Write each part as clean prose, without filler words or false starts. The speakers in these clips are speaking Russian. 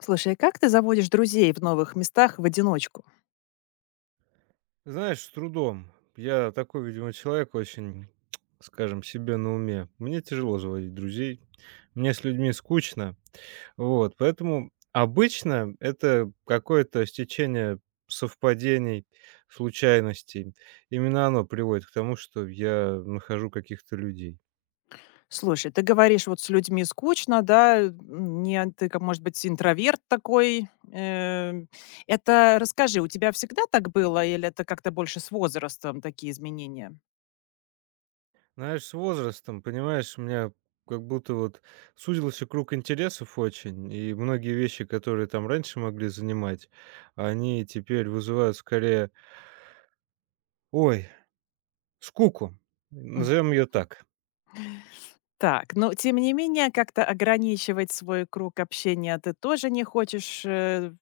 Слушай, а как ты заводишь друзей в новых местах в одиночку? Знаешь, с трудом. Я такой, видимо, человек очень, скажем, себе на уме. Мне тяжело заводить друзей, мне с людьми скучно. Вот, поэтому обычно это какое-то стечение совпадений, случайностей. Именно оно приводит к тому, что я нахожу каких-то людей. Слушай, ты говоришь, вот с людьми скучно, да, не, ан- ты, как, может быть, интроверт такой. Это, расскажи, у тебя всегда так было или это как-то больше с возрастом такие изменения? Знаешь, с возрастом, понимаешь, у меня как будто вот сузился круг интересов очень, и многие вещи, которые там раньше могли занимать, они теперь вызывают скорее, ой, скуку, М, назовем ее так. Так, но тем не менее, как-то ограничивать свой круг общения ты тоже не хочешь,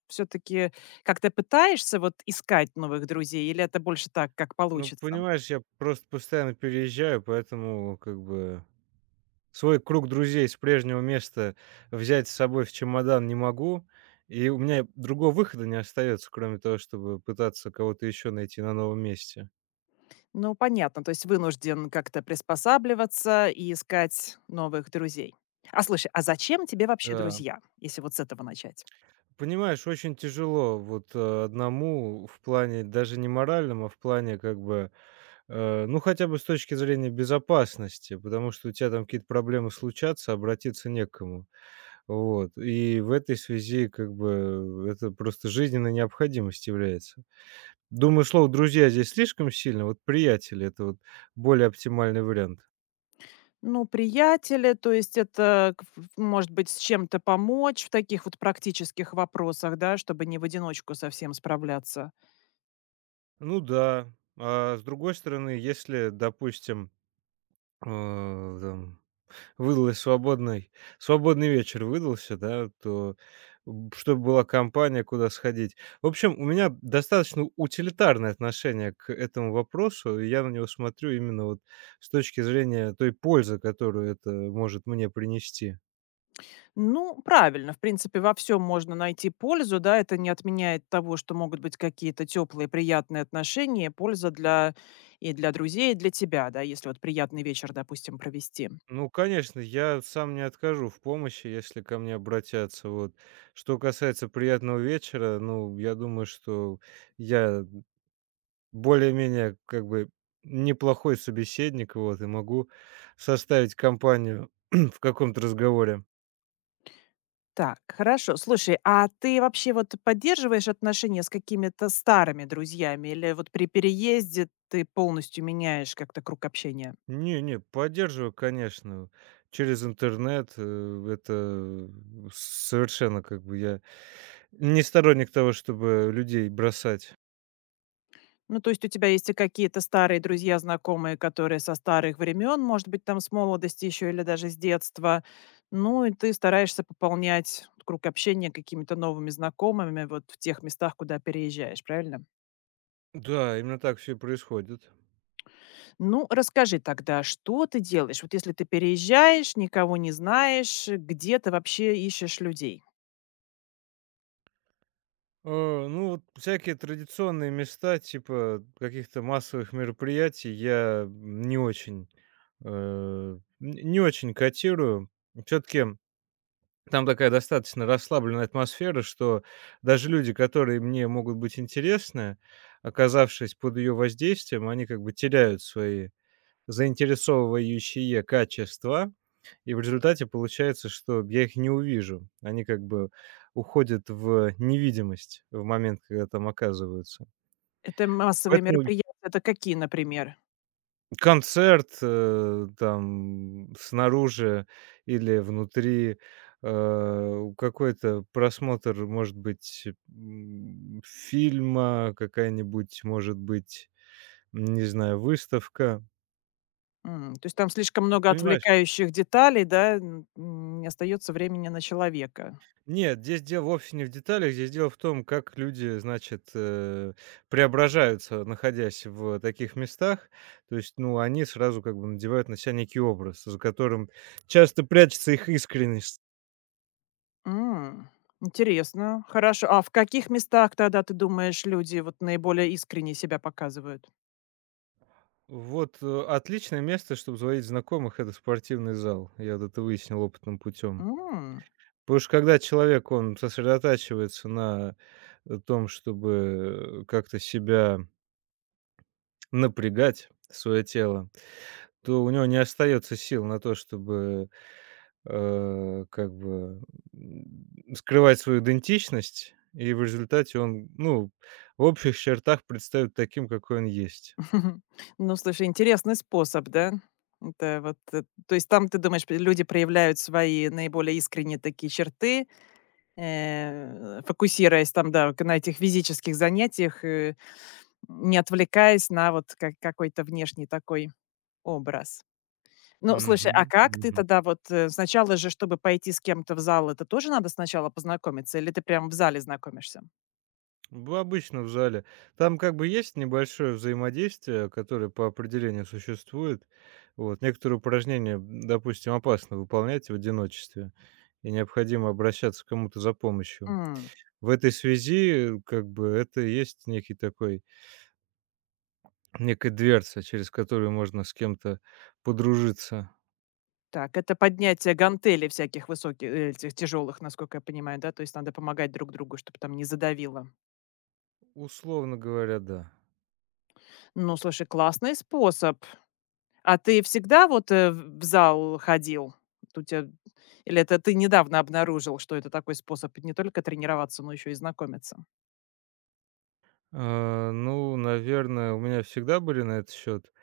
все-таки как-то пытаешься вот искать новых друзей или это больше так, как Ну, получится? понимаешь, я просто постоянно переезжаю, поэтому как бы свой круг друзей с прежнего места взять с собой в чемодан не могу, и у меня другого выхода не остается, кроме того, чтобы пытаться кого-то еще найти на новом месте. Ну, понятно, то есть вынужден как-то приспосабливаться и искать новых друзей. А слушай, а зачем тебе вообще Да. друзья, если вот с этого начать? Понимаешь, очень тяжело вот, одному в плане даже не моральном, а в плане как бы, ну, хотя бы с точки зрения безопасности, потому что у тебя там какие-то проблемы случатся, обратиться некому. Вот, и в этой связи как бы это просто жизненная необходимость является. Думаю, слово "друзья" здесь слишком сильно, вот "приятели" — это вот более оптимальный вариант. Ну, приятели, то есть это, к- ф- может быть, с чем-то помочь в таких вот практических вопросах, да, чтобы не в одиночку совсем справляться. Ну да, а с другой стороны, если, допустим, там выдалась свободный свободный вечер выдался, да, то, чтобы была компания, куда сходить. В общем, у меня достаточно утилитарное отношение к этому вопросу, и я на него смотрю именно вот с точки зрения той пользы, которую это может мне принести. Ну, правильно, в принципе, во всем можно найти пользу, да, это не отменяет того, что могут быть какие-то теплые, приятные отношения, польза для и для друзей, и для тебя, да, если вот приятный вечер, допустим, провести. Ну, конечно, я сам не откажу в помощи, если ко мне обратятся, вот. Что касается приятного вечера, ну, я думаю, что я более-менее как бы неплохой собеседник, вот, и могу составить компанию в каком-то разговоре. Так, хорошо. Слушай, а ты вообще вот поддерживаешь отношения с какими-то старыми друзьями или вот при переезде ты полностью меняешь как-то круг общения? Не-не, поддерживаю, конечно. Через интернет, это совершенно как бы я не сторонник того, чтобы людей бросать. Ну, то есть у тебя есть и какие-то старые друзья, знакомые, которые со старых времен, может быть, там с молодости еще или даже с детства. Ну, и ты стараешься пополнять круг общения какими-то новыми знакомыми вот в тех местах, куда переезжаешь, правильно? Да, именно так все и происходит. Ну, расскажи тогда, что ты делаешь? Вот если ты переезжаешь, никого не знаешь, где ты вообще ищешь людей? Ну, вот всякие традиционные места типа каких-то массовых мероприятий я Э, не очень котирую. Все таки там такая достаточно расслабленная атмосфера, что даже люди, которые мне могут быть интересны, оказавшись под ее воздействием, они как бы теряют свои заинтересовывающие качества, и в результате получается, что я их не увижу. Они как бы уходят в невидимость в момент, когда там оказываются. Это массовые Поэтому мероприятия, это какие, например? концерт, там, снаружи или внутри, какой-то просмотр, может быть, фильма, какая-нибудь, может быть, не знаю, выставка. М, то есть там слишком много Понимаешь? отвлекающих деталей, да, н- не остается времени на человека. Нет, здесь дело вовсе не в деталях, здесь дело в том, как люди, значит, преображаются, находясь в таких местах. То есть, ну, они сразу как бы надевают на себя некий образ, за которым часто прячется их искренность. М, Интересно, хорошо. А в каких местах тогда ты думаешь, люди вот наиболее искренне себя показывают? Вот, отличное место, чтобы звонить знакомых — это спортивный зал. Я вот это выяснил опытным путем. Потому что когда человек, он сосредотачивается на, том, чтобы, как-то себя напрягать, свое тело, то у него не остается сил на то, чтобы, как бы, м, скрывать свою идентичность, и в результате он, ну, в общих чертах представит таким, какой он есть. Мгм. Ну, слушай, интересный способ, да? Это вот, то есть там, ты думаешь, п люди проявляют свои наиболее искренние такие черты, фокусируясь там, да, к на этих физических занятиях, не отвлекаясь на вот ка какой-то внешний такой образ. Ну, слушай, а Мгм. как ты тогда вот, сначала же, чтобы пойти с кем-то в зал, это тоже надо сначала познакомиться или ты прям в зале знакомишься? В Обычно в зале. Там как бы есть небольшое взаимодействие, которое по определению существует. Вот. Некоторые упражнения, допустим, опасно выполнять в одиночестве, и необходимо обращаться к кому-то за помощью. В этой связи, как бы, это и есть некий такой, некая дверца, через которую можно с кем-то подружиться. Так, это поднятие гантелей всяких высоких, этих тяжелых, насколько я понимаю, да? То есть надо помогать друг другу, чтобы там не задавило. Условно говоря, да. Ну, слушай, классный способ. А ты всегда вот, в зал ходил? У тя или это ты недавно обнаружил, что это такой способ не только тренироваться, но еще и знакомиться? Ну, наверное, у меня всегда были на этот счет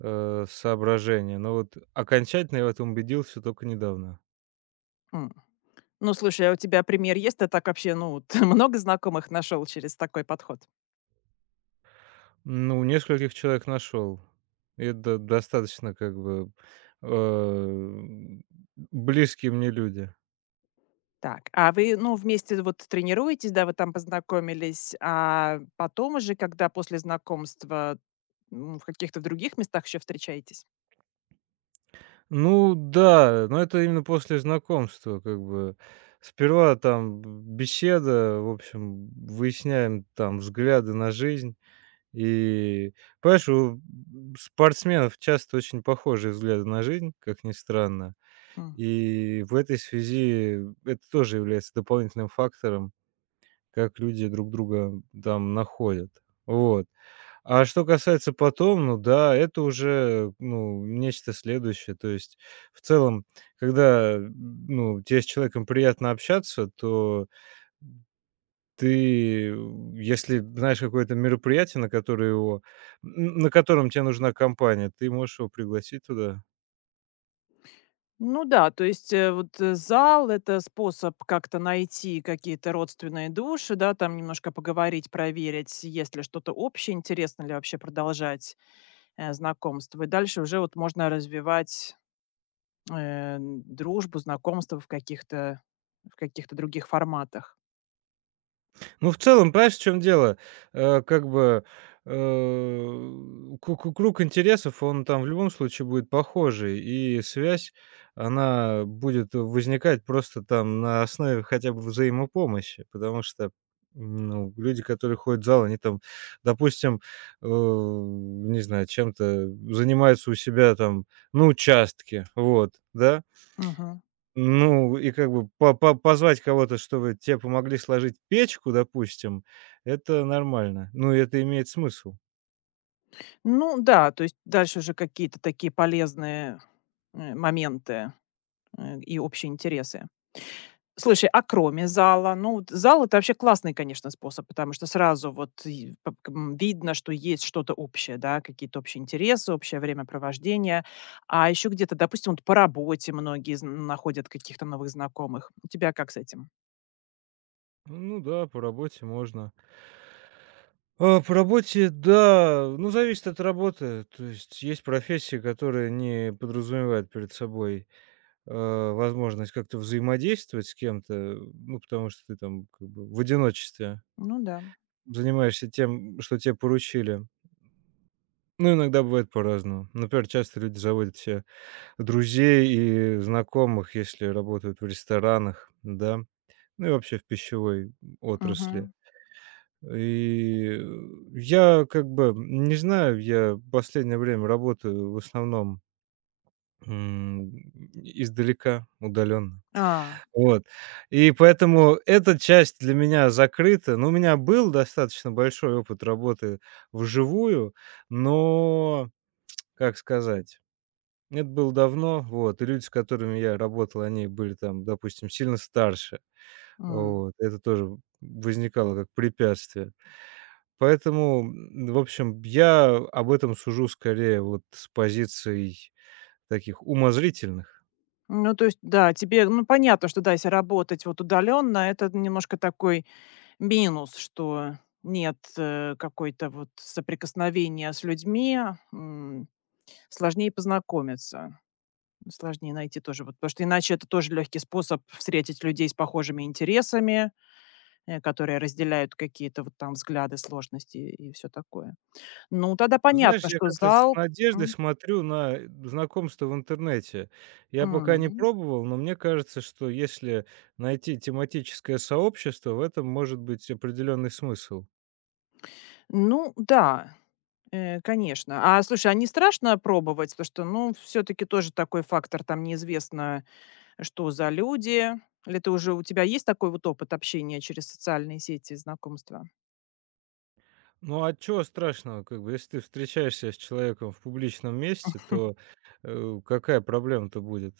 соображения, но вот окончательно я в этом убедился только недавно. М. Ну, слушай, а у тебя пример есть? Ты так вообще, ну, ты много знакомых нашел через такой подход? Ну, нескольких человек нашел. И это достаточно как бы э, близкие мне люди. Так, а вы, ну, вместе вот тренируетесь, да, вы там познакомились, а потом уже, когда после знакомства М, в каких-то других местах еще встречаетесь? Ну да, но это именно после знакомства, как бы. Сперва там беседа, в общем, выясняем там взгляды на жизнь. И, понимаешь, у спортсменов часто очень похожие взгляды на жизнь, как ни странно. Хм. И в этой связи это тоже является дополнительным фактором, как люди друг друга там находят. Вот. А что касается потом, ну да, это уже, ну, нечто следующее. То есть, в целом, когда, ну, тебе с человеком приятно общаться, то ты, если знаешь какое-то мероприятие, на которое его, на котором тебе нужна компания, ты можешь его пригласить туда. Ну да, то есть, зал- это способ как-то найти какие-то родственные души, да, там немножко поговорить, проверить, есть ли что-то общее, интересно ли вообще продолжать, знакомство. И дальше уже вот можно развивать, дружбу, знакомство в каких-то других форматах. Ну, в целом, понимаешь, в чём дело? Как бы, ку ку круг интересов, он там в любом случае будет похожий, и связь, она будет возникать просто там на основе хотя бы взаимопомощи, потому что, ну, люди, которые ходят в зал, они там, допустим, не знаю, чем-то занимаются у себя там на участке, вот, да? Мгм. Ну, и как бы по позвать кого-то, чтобы те помогли сложить печку, допустим, это нормально. Ну, и это имеет смысл. Ну да, то есть дальше уже какие-то такие полезные, моменты, и общие интересы. Слушай, а кроме зала? Ну, вот зал- это вообще классный, конечно, способ, потому что сразу вот и п к м, видно, что есть что-то общее, да, какие-то общие интересы, общее времяпровождение. А еще где-то, допустим, вот по работе многие зн находят каких-то новых знакомых. У тебя как с этим? Ну да, по работе можно. По работе, да, ну, зависит от работы. То есть есть профессии, которые не подразумевают перед собой, э, возможность как-то взаимодействовать с кем-то, ну, потому что ты там как бы в одиночестве Ну да. занимаешься тем, что тебе поручили. Ну, иногда бывает по-разному. Например, часто люди заводят себе друзей и знакомых, если работают в ресторанах, да, ну и вообще в пищевой отрасли. Мгм. И э, я как бы не знаю, я в последнее время работаю в основном, м, издалека, удаленно. А, Вот. И поэтому эта часть для меня закрыта. Но у меня был достаточно большой опыт работы вживую, но, как сказать, это было давно, вот, и люди, с которыми я работал, они были там, допустим, сильно старше. м. Вот, это тоже возникало как препятствие. Поэтому, в общем, я об этом сужу скорее вот с позиций таких умозрительных. Ну, то есть, да, тебе, ну, понятно, что, да, если работать вот удаленно, это немножко такой минус, что нет, какой-то вот соприкосновения с людьми, м, сложнее познакомиться, сложнее найти тоже вот. Потому что иначе это тоже легкий способ встретить людей с похожими интересами, которые разделяют какие-то вот там взгляды, сложности и все такое. Ну, тогда Знаешь, понятно, я что как-то с зал надеждой М, смотрю на знакомство в интернете. Я пока не м. пробовал, но мне кажется, что если найти тематическое сообщество, в этом может быть определенный смысл. Ну да, конечно. А слушай, а не страшно пробовать? Потому что, ну, все таки тоже такой фактор, там неизвестно, что за люди? Или ты уже у тебя есть такой вот опыт общения через социальные сети, знакомства? Ну, а чё страшного? Как бы, если ты встречаешься с человеком в публичном месте, то, какая проблема-то будет?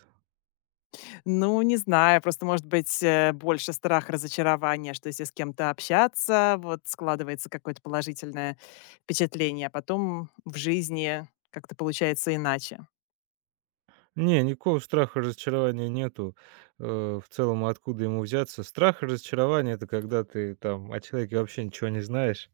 Ну, не знаю, просто, может быть, больше страх разочарования, что если с кем-то общаться, вот складывается какое-то положительное впечатление, а потом в жизни как-то получается иначе. Не, никакого страха разочарования нету. В целом, откуда ему взяться? Страх и разочарование — это когда ты там о человеке вообще ничего не знаешь.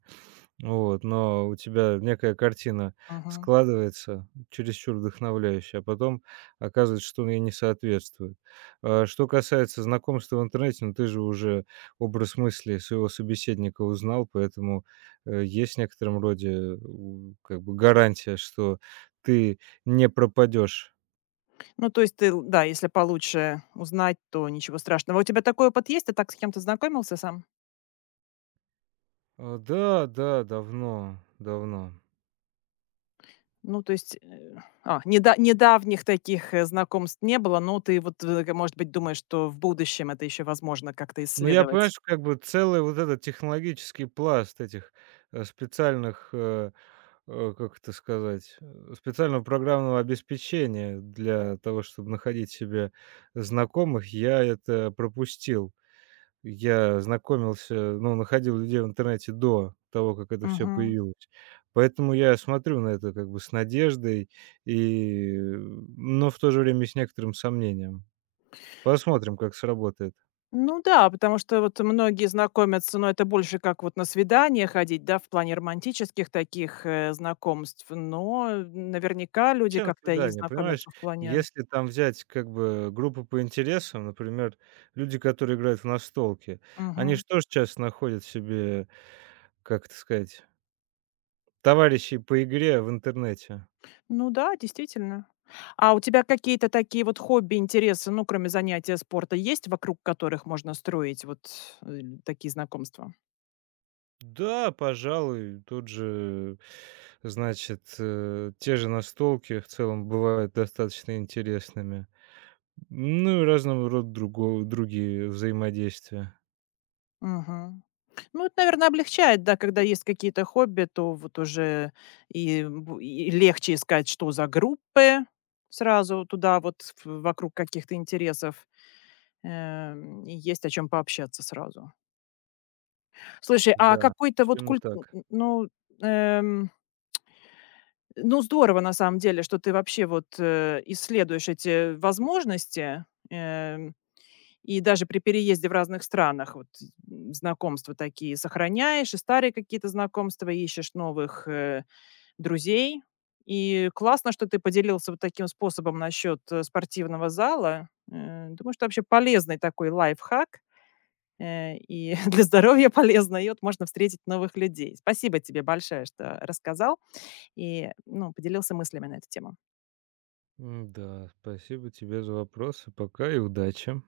Вот, но у тебя некая картина Мгм. складывается, чересчур вдохновляющая, а потом оказывается, что он ей не соответствует. Что касается знакомства в интернете, ну ты же уже образ мысли своего собеседника узнал, поэтому есть в некотором роде как бы гарантия, что ты не пропадешь. Ну, то есть ты, л- да, если получше узнать, то ничего страшного. А у тебя такой опыт есть? Ты так с кем-то знакомился сам? Да, да, давно, давно. Ну, то есть, недавних таких, знакомств не было, но ты вот, может быть, думаешь, что в будущем это еще возможно как-то Ну, я, исследовать? понимаешь, как бы целый вот этот технологический пласт этих, специальных, как это сказать, специального программного обеспечения для того, чтобы находить себе знакомых, я это пропустил. Я знакомился, ну, находил людей в интернете до того, как это все Мгм. появилось. Поэтому я смотрю на это как бы с надеждой и, но в то же время и с некоторым сомнением. Посмотрим, как сработает. Ну да, потому что вот многие знакомятся, но это больше как вот на свидания ходить, да, в плане романтических таких, знакомств, но наверняка люди Чем как-то и свидание? Понимаешь, знакомятся в плане если там взять как бы группы по интересам, например, люди, которые играют в настолки, они Мгм. же тоже часто находят себе, как это сказать, товарищей по игре в интернете. Ну да, действительно. А у тебя какие-то такие вот хобби, интересы, ну, кроме занятия спорта, есть, вокруг которых можно строить вот, такие знакомства? Да, пожалуй, тут же, значит, те же настолки в целом бывают достаточно интересными. Ну и разного рода другие взаимодействия. Мгм. Ну, это, наверное, облегчает, да, когда есть какие-то хобби, то вот уже и легче искать, что за группы сразу туда вот, в вокруг каких-то интересов, и есть о чем пообщаться сразу. Слушай, а Да, какой-то вот именно культ так. ну, эм, ну, здорово на самом деле, что ты вообще вот, исследуешь эти возможности, эм, и даже при переезде в разных странах вот, знакомства такие сохраняешь, и старые какие-то знакомства, ищешь новых, друзей. И классно, что ты поделился вот таким способом насчет, спортивного зала. Думаю, что вообще полезный такой лайфхак и для здоровья полезно, и вот можно встретить новых людей. Спасибо тебе большое, что рассказал и, ну, поделился мыслями на эту тему. Да, спасибо тебе за вопросы. Пока и удачи.